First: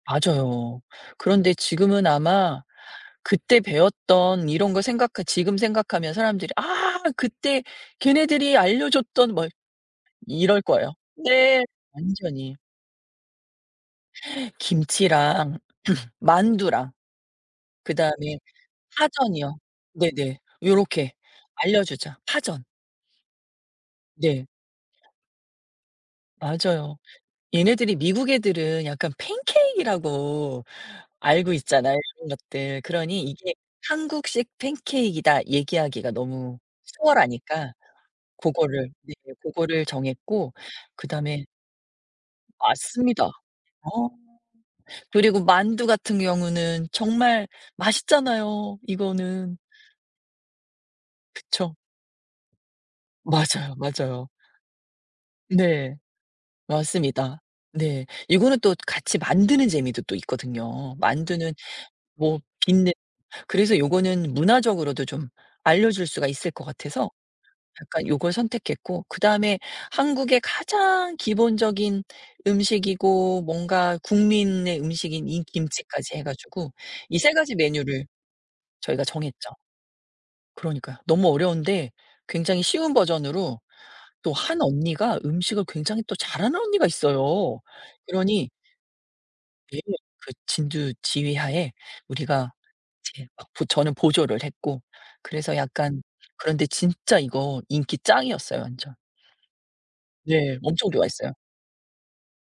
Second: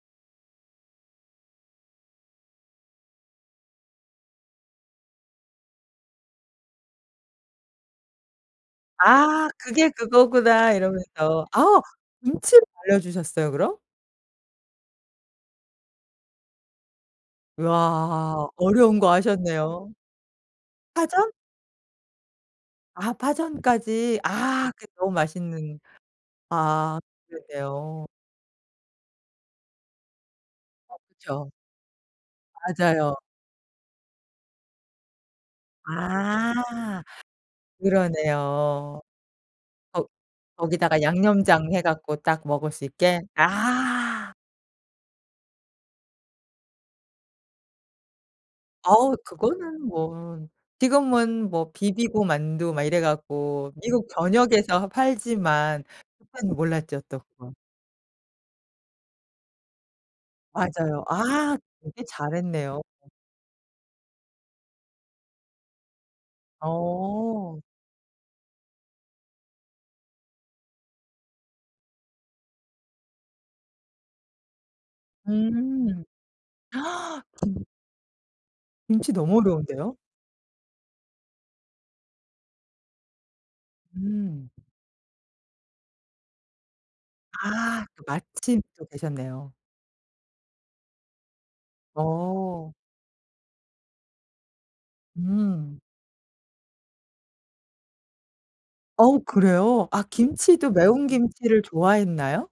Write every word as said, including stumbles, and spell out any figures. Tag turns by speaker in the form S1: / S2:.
S1: 맞아요. 그런데 지금은 아마 그때 배웠던 이런 걸 생각하 지금 생각하면 사람들이 "아, 그때 걔네들이 알려줬던 뭐"
S2: "아 그게
S1: 이럴
S2: 그거구나"
S1: 거예요.
S2: 이러면서
S1: 네
S2: 아
S1: 완전히.
S2: 김치를 알려주셨어요, 그럼?
S1: 김치랑 만두랑 그다음에
S2: 와 어려운 거
S1: 파전이요.
S2: 하셨네요.
S1: 네네. 요렇게
S2: 파전?
S1: 알려주자. 파전.
S2: 아 파전까지.
S1: 네.
S2: 아 그 너무 맛있는
S1: 맞아요.
S2: 아
S1: 얘네들이
S2: 그러네요.
S1: 미국 애들은 약간 pancake이라고
S2: 어 그죠.
S1: 알고 있잖아요 이런 것들.
S2: 맞아요.
S1: 그러니 "이게 한국식 pancake이다." 얘기하기가
S2: 아
S1: 너무 수월하니까 고거를
S2: 그러네요.
S1: 네. 고거를
S2: 거우
S1: 정했고.
S2: 거기다가
S1: 그다음에
S2: 양념장 해 갖고 딱 먹을 수 있게?
S1: 맞습니다. 어
S2: 아.
S1: 그리고 만두 같은 경우는 정말 맛있잖아요,
S2: 어우
S1: 이거는.
S2: 그거는 뭐 지금은 뭐
S1: 그쵸.
S2: 비비고 만두 막 이래갖고
S1: 맞아요,
S2: 미국
S1: 맞아요.
S2: 전역에서 팔지만
S1: 네
S2: 그땐 몰랐죠 또
S1: 맞습니다.
S2: 그건.
S1: 네. 이거는 또 같이 만드는 재미도 또 있거든요.
S2: 맞아요.
S1: 만두는
S2: 아 되게
S1: 뭐
S2: 잘했네요.
S1: 빛내 그래서 이거는 문화적으로도 좀 알려줄 수가 있을 것 같아서
S2: 어.
S1: 약간 이걸 선택했고, 그다음에 한국의 가장 기본적인 음식이고 뭔가 국민의 음식인 인
S2: 음.
S1: 김치까지 해 가지고 이 세 가지
S2: 진
S1: 메뉴를 저희가
S2: 김치 너무
S1: 정했죠.
S2: 어려운데요?
S1: 그러니까요. 너무 어려운데 굉장히 쉬운 버전으로 또
S2: 음.
S1: 한 언니가 음식을 굉장히 또 잘하는 언니가 있어요.
S2: 아
S1: 그러니
S2: 마침 또 계셨네요.
S1: 네 그 진두 지휘하에 우리가
S2: 어.
S1: 이제 저는 보조를 했고, 그래서
S2: 음.
S1: 약간 그런데 진짜 이거 인기 짱이었어요, 완전.
S2: 어우 그래요? 아
S1: 네,
S2: 김치도
S1: 엄청
S2: 매운
S1: 좋아했어요.
S2: 김치를 좋아했나요?